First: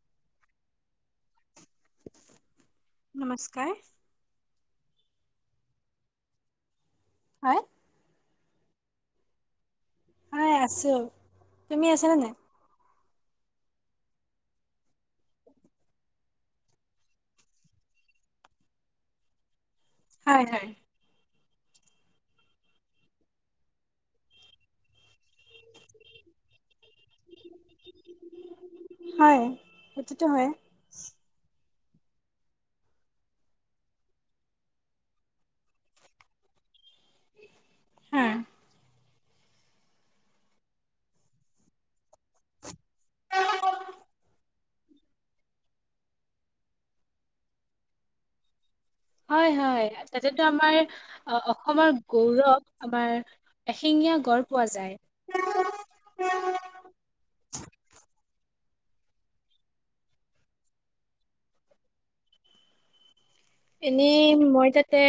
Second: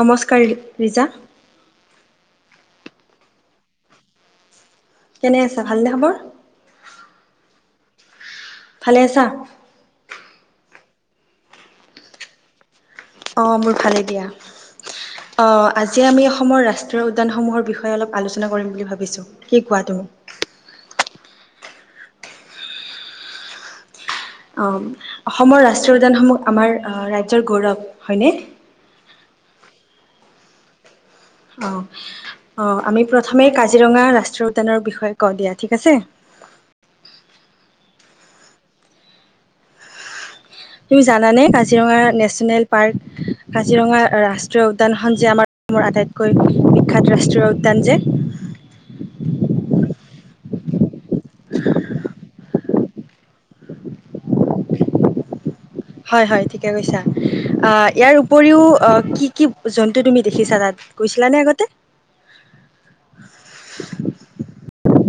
নমস্কাৰ ৰিজা। নমস্কাৰ। কেনে আছা ভালনে খবৰ। হয়। ভালে আছা। হয় আছো, তুমি আছা নে নাই। অ'মোৰ ভালে দিয়া অ' আজি আমি অসমৰ ৰাষ্ট্ৰীয় উদ্যানসমূহৰ বিষয়ে অলপ আলোচনা কৰিম বুলি ভাবিছো কি। কোৱা তুমি হয়-হয়। অ' অসমৰ ৰাষ্ট্ৰীয় উদ্যানসমূহ আমাৰ ৰাজ্যৰ গৌৰৱ হয়নে? হয় সেইটোতো হয়। অ', -অ' আমি প্ৰথমেই কাজিৰঙা ৰাষ্ট্ৰীয় উদ্যানৰ বিষয়ে কও দিয়া ঠিক আছে। হা। তুমি জানানে কাজিৰঙা নেচ নেশ্যনেল পাৰ্ক, কাজিৰঙা ৰাষ্ ষ্ট্ৰীয় উদ্যানখন যে আমাৰ অসমৰ আটাইতকৈ বিখ্যাত ৰাষ্ট্ৰীয় উদ্যান যে। তাতেটো আমাৰ অসমৰ গৌৰৱ, আমাৰ এশিঙীয়া গড় পোৱা যায়। হয়, হয় ঠিকে কৈছা অ', ইয়াৰ উপ উপৰিও অ', কি কি জন্তু তুমি দেখিছা তাত? গৈছিলা নে আগতে? এনেই মই তাত তে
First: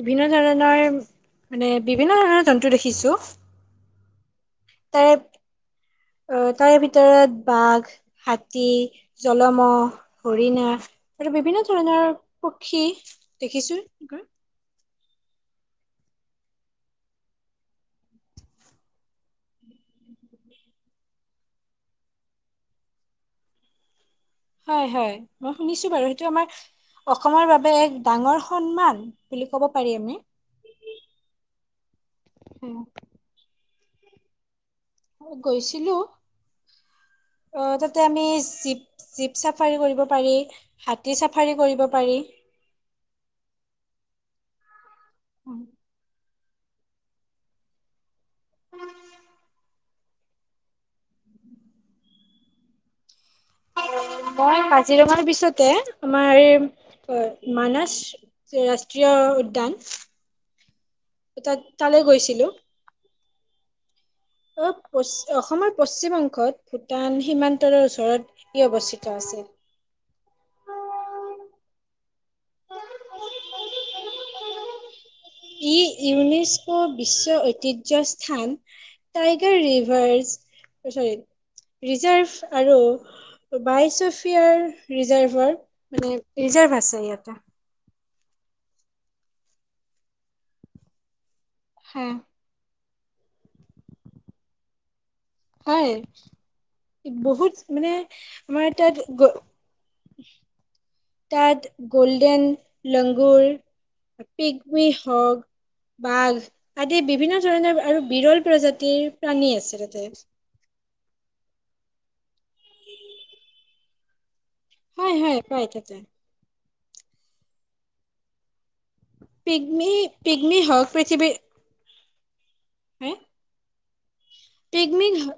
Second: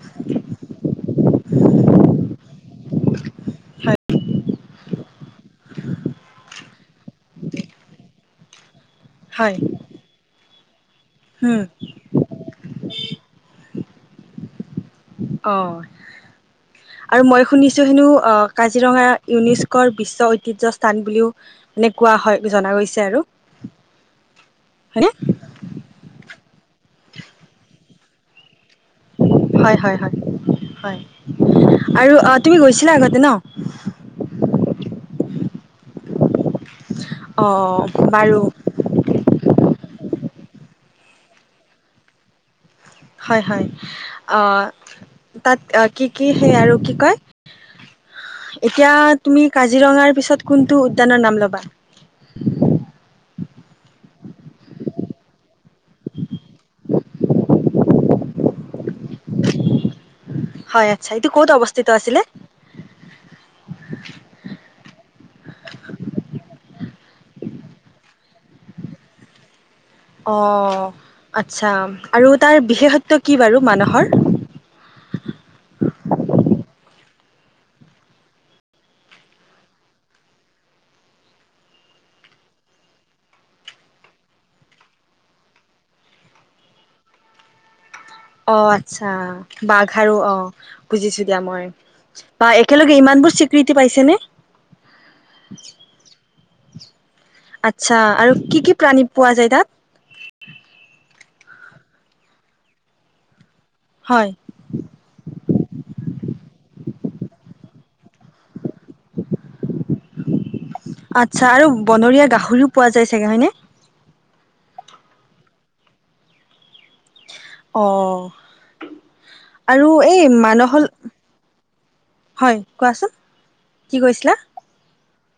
বিভিন্ন ধৰণৰ মানে বিভিন্ন ধৰণৰ জন্তু দেখিছো। হয়। তাৰে অ', তাৰে ভিতৰত বাঘ, হাতী হয় জলমঁহ, হৰিণী। আৰু উম বিভিন্ন ধৰণৰ পক্ষী দেখিছো। ক' অ', আৰু মই শুনিছো হেনো অ', কাজিৰঙা ইউনেস্কোৰ বিশ্ব ঐতিহ্য স্থান বুলিও মানে কোৱা হয় জনা গৈছে আৰু। হয়, হয়নে হয় মই শুনিছো বাৰু সেইটো আমাৰ অসমৰ বাবে এক ডাঙৰ সন্মান বুলি ক'ব হয়, পাৰি হয়, হয়, আমি হয় আৰু তুমি উম, গৈছিলা আগতে ন'। [inaudible] গৈছিলোঁ। অ', তাতে আমি বাৰু জীপ-জীপ চা পাৰি কৰিব পাৰি, হাতী চাফাৰী কৰিব পৰি। হয়, হয়, অহ তাত অহ, কি কি সেই আৰু কি কয় এতিয়া তুমি কাজিৰঙাৰ পিছত কোনটো উদ্যানৰ নাম ল'বা? অ', মই কাজিৰঙাৰ পিছতে আমাৰ মানস ৰাষ্ট্ৰীয় উদ্যান হয়, আতচ্ছা এইটো ক'ত তাত অৱস্থিত তালৈ আছিলে? গৈছিলো অ', পচ অসমৰ পশ্চিম অংশত ভূটান সীমান্তৰ ওচৰত ই অৱস্থিত আছিল। অ', আতচ্ছা আৰু তাৰ বিশেষত্ব কি বাৰু মানসৰ? বিশ্বৰ ঐতিহ্যৰ স্থান টাইগাৰ ৰিভাৰ্জ অ' চৰি ৰিজাৰ্ভ আৰু বাইচফিয়াৰ ৰিজাৰ্ভৰ মানে ৰিজাৰ্ভ আছে ইয়াতে। অ' আতচ্ছা বাঘ আৰু অ' বুজিছো। এতিয়া মই হা বা একেলগে ইমানবোৰ স্বীকৃতি পাইছেনে? হয় বহুত মানে আচ্ছা আৰু কি কি আমাৰ প্ৰাণী পোৱা তাত যায় তাত গ'ল্ডেন লংগুৰ। হয় পিকৱী হওঁক, বাঘ আদি বিভিন্ন ধৰণৰ আৰু, বিৰল প্ৰজাতিৰ প্ৰাণী আছে তাতে। আতচ্ছা আৰু বনৰীয়া গাহৰিও পোৱা যায় চাগে হয়নে হয় হয় পাই তাতে অহ পিগমি পিগমি হওঁক পৃথিৱী হয় কোৱাচোন কি কৈছিলা পিগমি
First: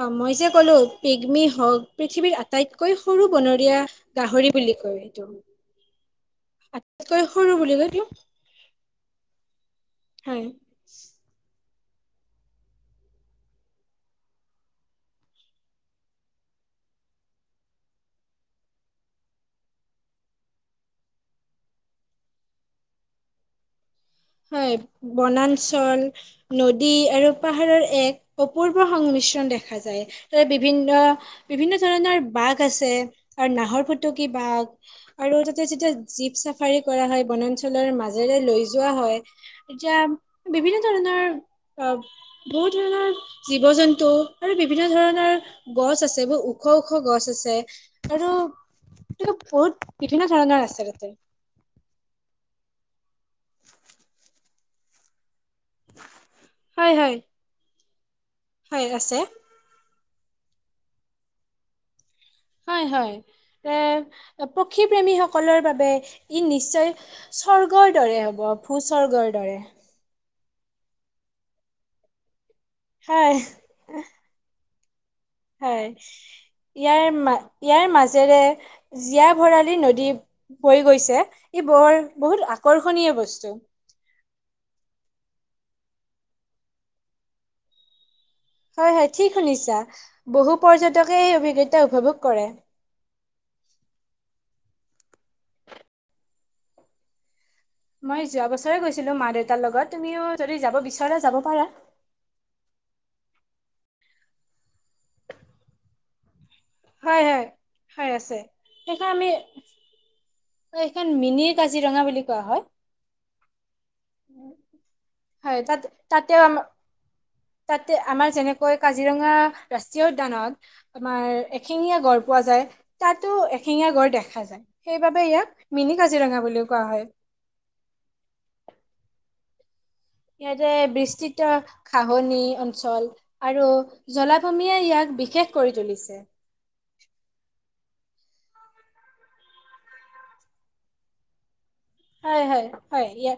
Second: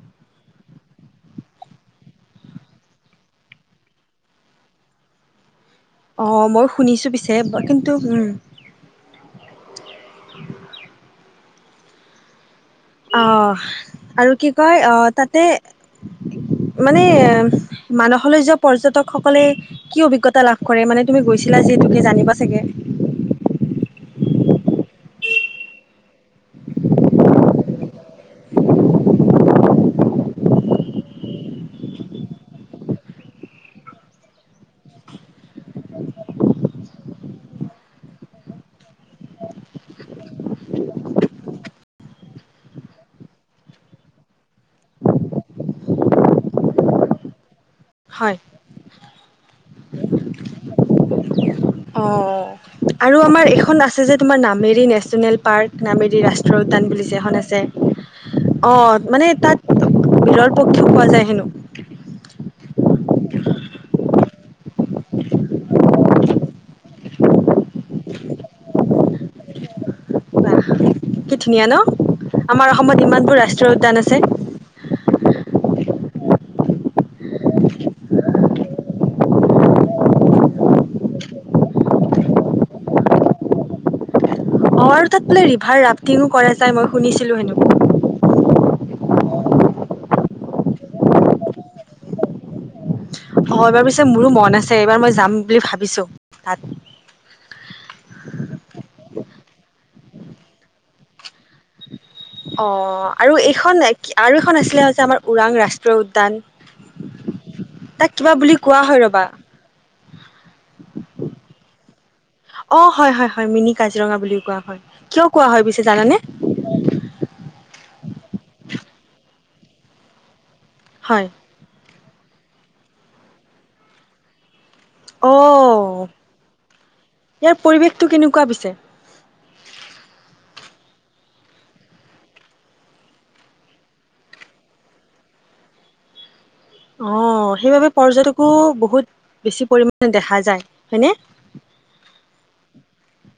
অ মই যে কলো পিগমি হক পৃথিৱীৰ আটাইতকৈ সৰু বনৰীয়া গাহৰি বুলি কয় এইটো। অ মই শুনিছো আটাইতকৈ পিছে সৰু বুলি কয় কিন্তু এইটো উম হয় আহ আৰু কি কয় আহ তাতে মানে মানসলৈ যোৱা পৰ্যাটকসকলে কি অভিজ্ঞতা লাভ কৰে মানে তুমি গৈছিলা যিহেতুকে জানিবা চাগে। হয় বনাঞ্চল নদী আৰু পাহাৰৰ এক অপূৰ্ব সংমিশ্ৰণ দেখা যায় তাতে বিভিন্ন বিভিন্ন ধৰণৰ বাঘ আছে আৰু নাহৰ ফুটুকী বাঘ আৰু তাতে যেতিয়া জীপ চাফাৰী কৰা হয় বনাঞ্চলৰ মাজেৰে লৈ যোৱা হয়। এতিয়া বিভিন্ন ধৰণৰ অ বহুত ধৰণৰ জীৱ জন্তু আৰু বিভিন্ন ধৰণৰ গছ আছে বহুত ওখ ওখ গছ আছে। আৰু হয় বহুত বিভিন্ন ধৰণৰ আছে তাতে। অ আৰু আমাৰ এইখন আছে যে তোমাৰ নামেৰি নেচনেল পাৰৰ্ক নামেদি ৰাষ্ট্ৰীয় উদ্যান হয় বুলি হয় যে এখন আছে। অ হয় আছে মানে তাত বিৰল পক্ষীয়ো পোৱা যায় হেনো হয় হয় এ পক্ষীপ্ৰেমীসকলৰ বাবে ই নিশ্চয় স্বৰ্গৰ দৰে হ'ব ভূ স্বৰ্গৰ দৰে বাহ কি ধুনীয়া ন আমাৰ অসমত হয় ইমানবোৰ ৰাষ্ট্ৰীয় উদ্যান আছে হয় ইয়াৰ ম ইয়াৰ মাজেৰে জীয়া ভৰালি নদী হৈ গৈছে ই বৰ বহুত আকৰ্ষণীয় বস্তু অঁ তাতো ৰিভাৰ ৰাফটিঙো কৰা যায় মই শুনিছিলোঁ হেনো হয় হয় ঠিক শুনিছা বহু পৰ্যটকে এই অভিজ্ঞতা উপভোগ কৰে অ এইবাৰ পিছে মোৰো মন আছে এইবাৰ মই যাম বুলি ভাবিছো তাত মই যোৱা বছৰে গৈছিলো মা দেউতাৰ লগত তুমিও যদি যাব বিচৰা যাব পাৰা অ আৰু এইখন আৰু এইখন আছিলে যে আমাৰ ওৰাং ৰাষ্ট্ৰীয় উদ্যান হয় হয় হয় তাক কিবা আছে বুলি কোৱা হয় সেইখ ৰবা আমি ত এইখন মিনি কাজিৰঙা বুলি ক অ হয় হয় হয় মিনি কাজিৰঙা বুলিও কোৱা হয় কিয় কোৱা হয় তাত পিছে জানানে তাতেও আম তাতে আমাৰ যেনেকৈ কাজিৰঙা ৰাষ্ট্ৰীয় উদ্যানত হয় তোমাৰ এখিঙীয়া গ়ড় পোৱা যায় তাতো এশেঙীয়া গড় দেখা যায় সেইবাবে অ ইয়াক মিনি কাজিৰঙা বুলিও কোৱা হয় ইয়াৰ পৰিৱেশটো কেনেকুৱা পিছে ইয়াতে বিস্তৃত খাহনি অঞ্চল আৰু জলাভূমিয়ে ইয়াক বিশেষ কৰি তুলিছে অ সেইবাবে পৰ্যটকো বহুত বেছি পৰিমাণে দেখা যায় হয়নে? হয় হয় হয় ইয়ে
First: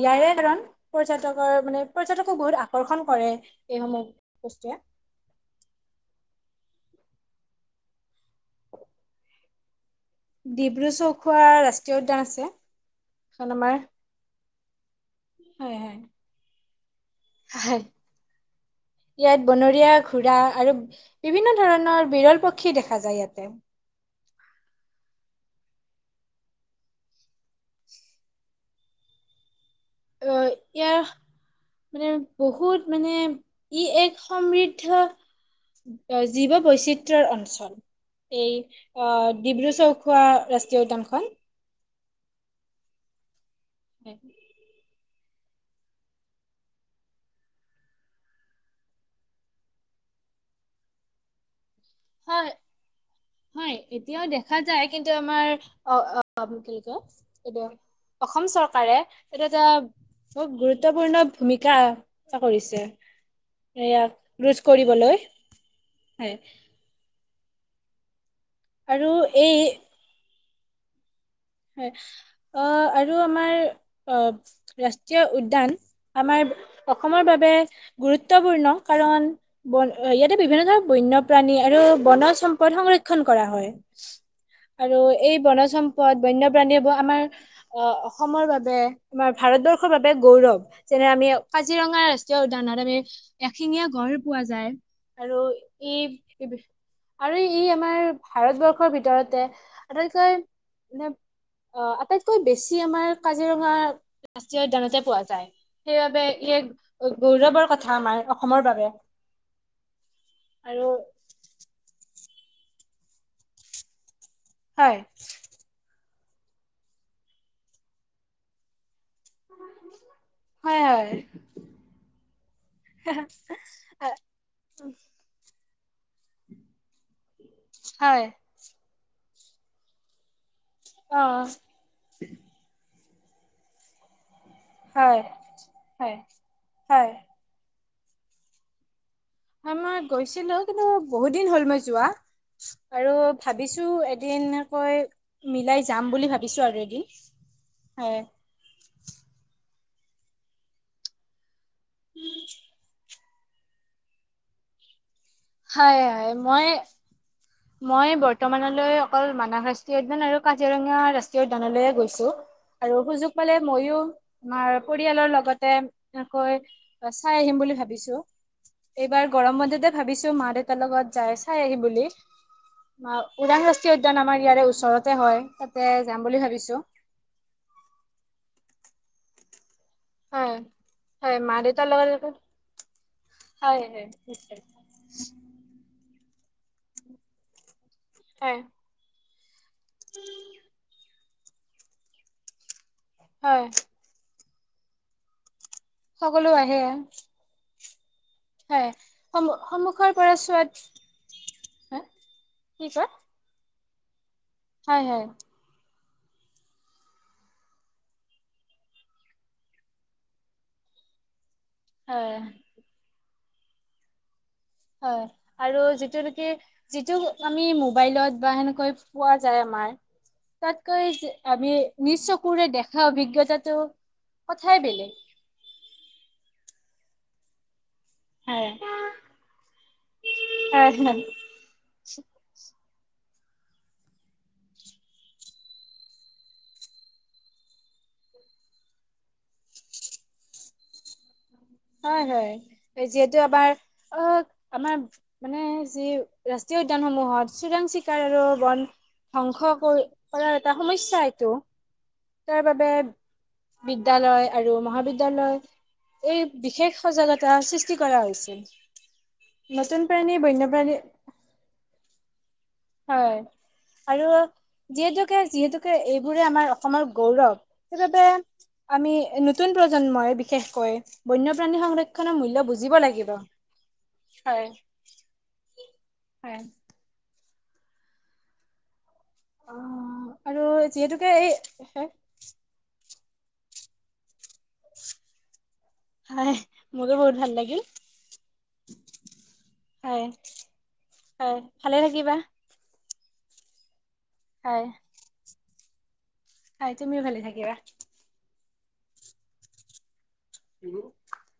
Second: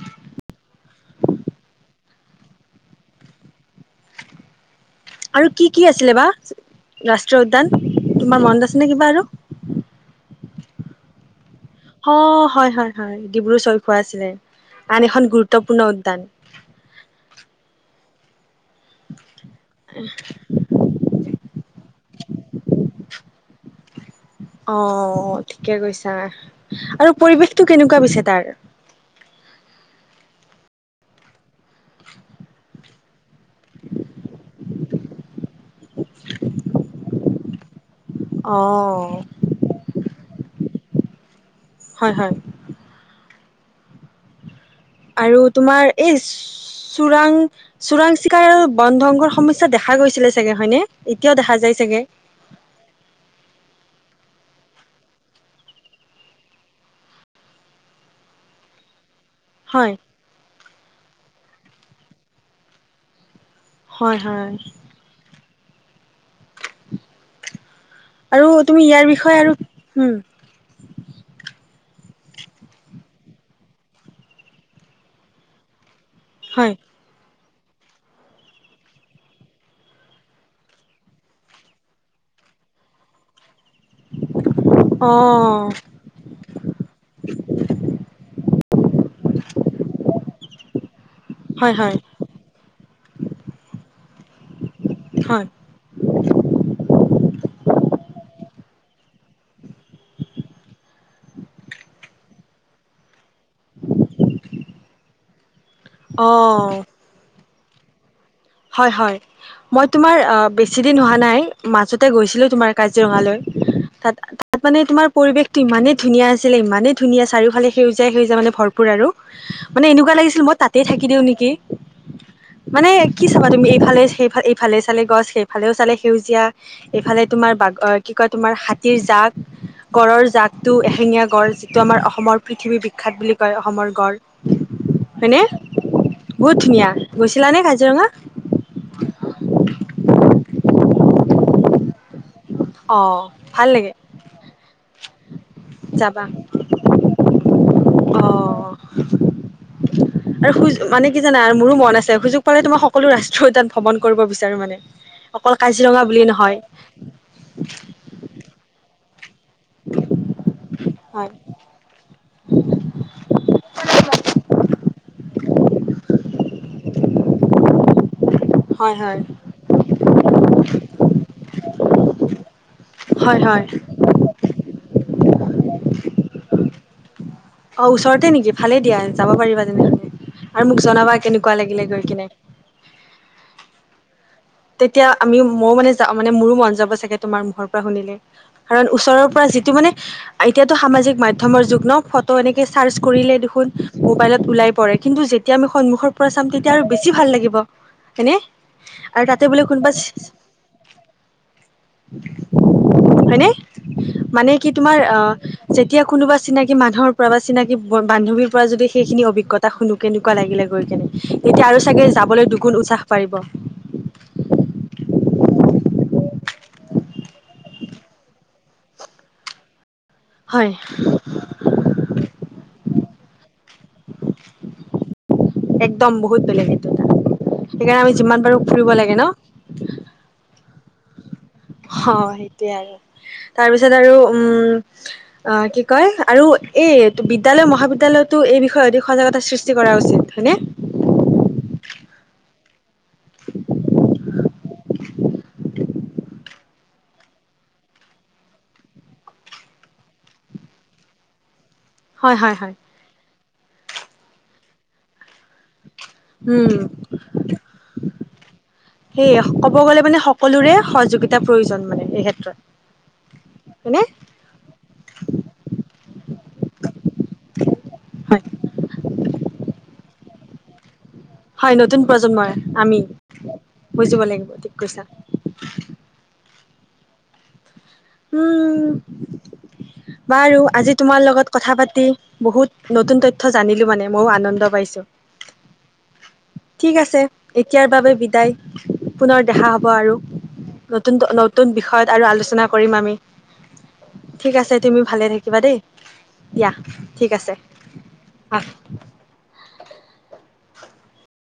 ইয়াৰে কাৰণ পৰ্যটকৰ মানে পৰ্যটকো বহুত আকৰ্ষণ কৰে। এইসমূহ বস্তুৱে আৰু কি কি আছিলে বা? ৰাষ্ট্ৰীয় উদ্যান তোমাৰ মন আছে নে কিবা আৰু ডিব্ৰু চৌখোৱাৰ অ হয় হয় হয় ডিব্ৰু চৈখোৱা আছিলে আন এখন হয় গুৰুত্বপূৰ্ণ হয় উদ্যান হয় ইয়াত বনৰীয়া ঘোৰা আৰু বিভিন্ন ধৰণৰ বিৰল পক্ষী দেখা যায় ইয়াতে অ ঠিকে কৈছা আৰু পৰিৱেশটো কেনেকুৱা পিছে তাৰ অহ ইয়াৰ মানে বহুত মানে ই এক সমৃদ্ধ অ জীৱ বৈচিত তৰ অঞ্চল এই অ ডিব্ৰু চৌক খোৱা ৰাষ্ট্ৰীয় উদ্যানখন হয় হয় [unintelligible] আৰু তোমাৰ এই চোৰাং চোৰাং চিকাৰ আৰু বন ধ্বংসৰ সমস্যা দেখা গৈছিলে চাগে হয়নে এতিয়াও দেখা যাই চাগে হয় হয় এতিয়াও দেখা যায় কিন্তু আমাৰ অ কি কয় এইটো অসম চৰকাৰে এটো এটা হয় খোব গুৰুত্ গুৰুত্বপূৰ্ণ ভূমিকা আহ কৰিছে। হয় ইয়াক হয় ৰোজ কৰিবলৈ। হয়। আৰু তুমি ইয়াৰ বিষয়ে আৰু হ'ম হয়, অ' আৰু আমাৰ অ' ৰাষ্ট্ৰীয় উদ্যান আমাৰ হয় অসমৰ বাবে গুৰুত্বপূৰ্ণ, কাৰণ বন ইয়াতে বিভিন্ন ধৰণৰ বন্যপ্ৰাণী আৰু বনজ সম্পদ সংৰক্ষণ কৰা হয়। আৰু অ এই বনজ সম্পদ বন্যপ্ৰাণীয়ে ব আমাৰ অ' অসমৰ বাবে তে আমাৰ ভাৰতবৰ্ষৰ বাবে গৌৰৱ। যেনে আমিও হয় হয় কাজিৰঙা ৰাষ্ট্ৰীয় উদ্যানত আমি এশিঙীয়া গঁড় পোৱা যায়। আৰু হয় ই আৰু ই আমাৰ ভাৰতবৰ্ষৰ ভিতৰতে আটাইতকৈ মানে, অ' আটাইতকৈ বেছি আমাৰ কাজিৰঙা ৰাষ্ট্ৰীয় উদ্যানতে পোৱা যায়। সেইবাবে অ ই এক গৌৰৱৰ। কথা আমাৰ অ হয়, হয়। মই তোমাৰ অ বেছি আৰু দিন হোৱা নাই মাজতে গৈছি ছিলোঁ তোমাৰ কাজিৰঙালৈ। তাত তাত মানে হয় তোমাৰ পৰিৱেশটো ইমানেই ধুনীয়া আছিলে ইমানেই ধুনীয়া চাৰিওফালে সেউজীয়াই সেউজীয়া মানে ভৰপুৰ আৰু। মানে এনেকুৱা লাগিছিল মই হয় তাতেই থাকি দিওঁ হয় নেকি? মানে কি চাবা তুমি? এইফালে সেই ফাল এই ফালে চালে গছ সেই ফালেও চালে সেউজীয়া এইফালে তোমাৰ বাঘৰ কি হয় কয় তোমাৰ হাতীৰ জাগ গঁড়ৰ জাক টো অ এশেঙীয়া গঁড় যিটো আমাৰ অসমৰ পৃথৱীৰ বি বিখ্যাত বুলি কয় অসমৰ গঁড়। হয় হয়নে? হয় বহুত ধুনীয়া, হয় গৈছিলা নে কাজিৰঙা? হয়। মই গৈছিলোঁ, কিন্তু বহুত দিন হ'ল মই যোৱা। অ আৰু ভাল ভাবিছোঁ লাগে এদিনা কৈ, মিলাই যাম যাবা বুলি ভাবিছোঁ আৰু এদিন। অ হয় আৰু সুয মানে কি জানা আৰু মোৰো মন আছে, সুযোগ পালে তোমাক সকলো ৰাস থ তাত ভ্ৰমণ কৰিব বিচাৰোঁ মানে। অকল হয় কাজিৰঙা বুলিয়ে হয় নহয়। মই মই বৰ্তমানলৈ অকল মানস ৰাষ্ট্ৰীয় উদ্যান আৰু কাজিৰঙা হয় ৰাষ্ট্ৰীয় উদ্যানলৈয়ে গৈছোঁ আৰু সুযোগ পালে মইও মাৰ পৰিয়ালৰ লগতে এনেকৈ চাই আহিম বুলি ভাবিছোঁ। হয় হয় এইবাৰ গৰম বন্ধতে ভাবিছ একে লগত যাই চাই আহি বুলি। আ হয় ওৰাং হয় ৰাষ্ট্ৰীয় উদ্যান আমাৰ ইয়াৰে ওচৰত। তাতে হয়, তাতে যাম বুলি ভাবিছোঁ। অ', ওচৰতে নেকি ভালে দিয়া যাব পাৰিবা যেনে। হয় আৰু মোক জনাবা হয় কেনেকুৱা মা লাগিলে দেউতাৰ গৈ লগত কিনে। উ তেতিয়া আমি মই মানে যা মানে মোৰো মন যাব চাগে তোমাৰ মৰ বা শুনিলে, হয় কাৰণ ওচৰৰ যিটো মানে, এতিয়াতো সামাজিক মাধ্যমৰ যুগ ন' ফটো এনেকে চাৰ্চ কৰিলে হয় দুখোন মোবাইলত ওলাই পৰে, কিন্তু যেতিয়া আমি সন্মুখৰ পৰা সকলো চাম তেতিয়া আহে আৰু বেছি ভাল লাগিব। এনে হয়, সম-সন্মূখৰ পৰা চোৱাত, হা, কি কয়? [inaudible] মানে কি তোমাৰ, হয় হয় আহ যে এতিয়া কোনোবা চিনাকি মানুহৰ পৰা বা চিনাকি বান্ধৱীৰ পৰা যদি সেইখিনি অভিজ্ঞতা শুনো কেনেকুৱা লাগিলে গৈ কেনে এতিয়া আৰু চাগে হয় যাবলৈ দুগুণ উচ্ছাস পাৰিব। হয়, আৰু যিটো নেকি, যিটো আমি মোবাইলত বা সেনেকৈ পোৱা যায় আমাৰ। হয় তাত গৈজ আমি নিজ চকুৰে দেখা অভিজ্ঞ [unintelligible] একদম বহুত বেলেগ। এইটো এটা সেইকাৰণে আমি যিমান পাৰো হয় ফুৰিব লাগে ন'। [unintelligible] অ' সেইটোৱে আৰু। তাৰপিছত আৰু উম কি কয় আৰু এই বিদ্যালয় মহাবিদ্যালয়তো এই বিষয়ে অধিক সজাগতা সৃষ্টি কৰা উচিত হয়নে? হয়, হয়। যিহেতু এবাৰ অ' আমাৰ মানে যি ৰাষ্ট্ৰীয় উদ্যানসমূহত চোৰাং চিকাৰ আৰু বন ধ্বংস কৰি কৰাৰ এটা সমস্যা এইটো হয় হয় তাৰ হয় বাবে। বিদ্যালয় আৰু মহাবিদ্যালয়। এই উম বিশেষ সজাগতা সৃষ্টি কৰা হৈছিল সেয়ে কব গলে নতুন মানে প্ৰাণী সকলোৰে বন্যপ্ৰাণী সহযোগিতাৰ প্ৰয়োজন মানে এই ক্ষেত্ৰত। হয় হয়নে আৰু যিহেতুকে যিহেতুকে এইবোৰে আমাৰ অসমৰ গৌৰৱ, সেইবাবে হয় আমি নতুন প্ৰজন্ম মই বিশেষকৈ হয় বন্যপ্ৰাণী নতুন সংৰক্ষণৰ মূল্য প্ৰজন্মৰে বুজিব আমি লাগিব। বুজিব লাগিব হয় ঠিক কৈছা। হয় উম। অ' বাৰু আৰু আজি তোমাৰ যিহেতুকে লগত এই কথা পাতি বহুত নতুন তথ জানিলো মানে ময়ো আনন্দ পাইছোঁ হয় ঠিক মোৰো আছে বহুত ভাল লাগিল এতিয়াৰ বাবে বিদায়, পুনৰ দেখা হ'ব আৰু হয় নতুন হয় নতুন ভালে বিষয়ত আৰু থাকিবা আলোচনা কৰিম আমি। ঠিক আছে। হয় তুমি ভালে থাকিবা দেই। দিয়া হয় তুমিও ঠিক ভালে আছে থাকিবা। আহ। [inaudible]